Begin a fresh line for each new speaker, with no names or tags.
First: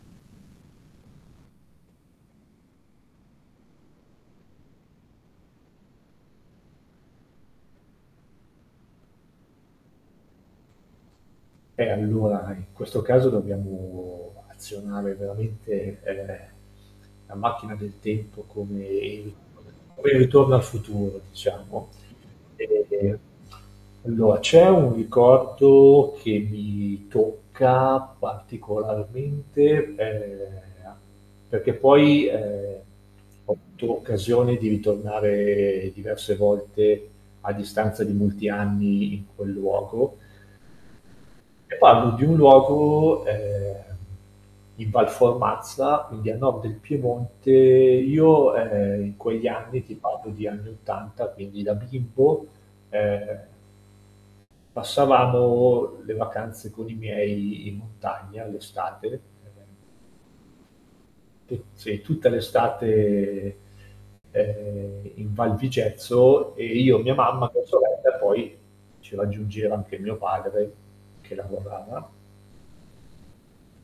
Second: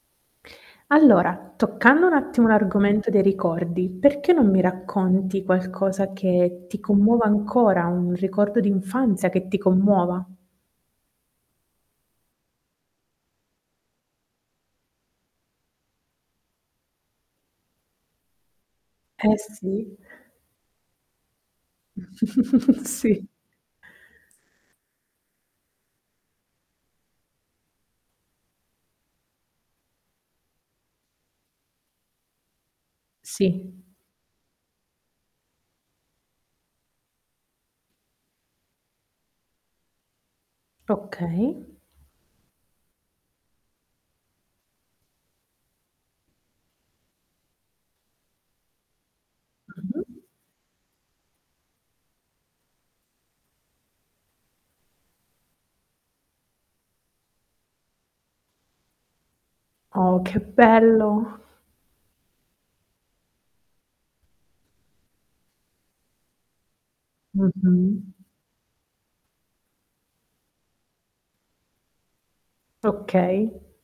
Allora, toccando un attimo l'argomento dei ricordi, perché non mi racconti qualcosa che ti commuove ancora, un ricordo d'infanzia che ti commuova?
Eh, allora, in questo caso dobbiamo azionare veramente, ehm, la macchina del tempo come il
Eh sì.
quel Ritorno al futuro diciamo, e
Sì.
allora, c'è un ricordo che mi tocca particolarmente, ehm, perché poi, ehm, ho
Sì.
avuto occasione di ritornare diverse volte, a distanza di molti anni, in quel luogo
Okay.
e parlo di un luogo, ehm, in Val Formazza, quindi a nord del Piemonte, io, ehm, in quegli anni ti
Mh-mh.
parlo di anni 80, quindi da bimbo, ehm passavamo le vacanze con i miei in montagna, l'estate.
Oh, che bello!
[unintelligible] sì, tutta l'estate, ehm, in Val Vigezzo, e io, mia mamma, mia
Mh-mh.
sorella e poi, ci raggiungeva anche mio padre, che lavorava
Okay.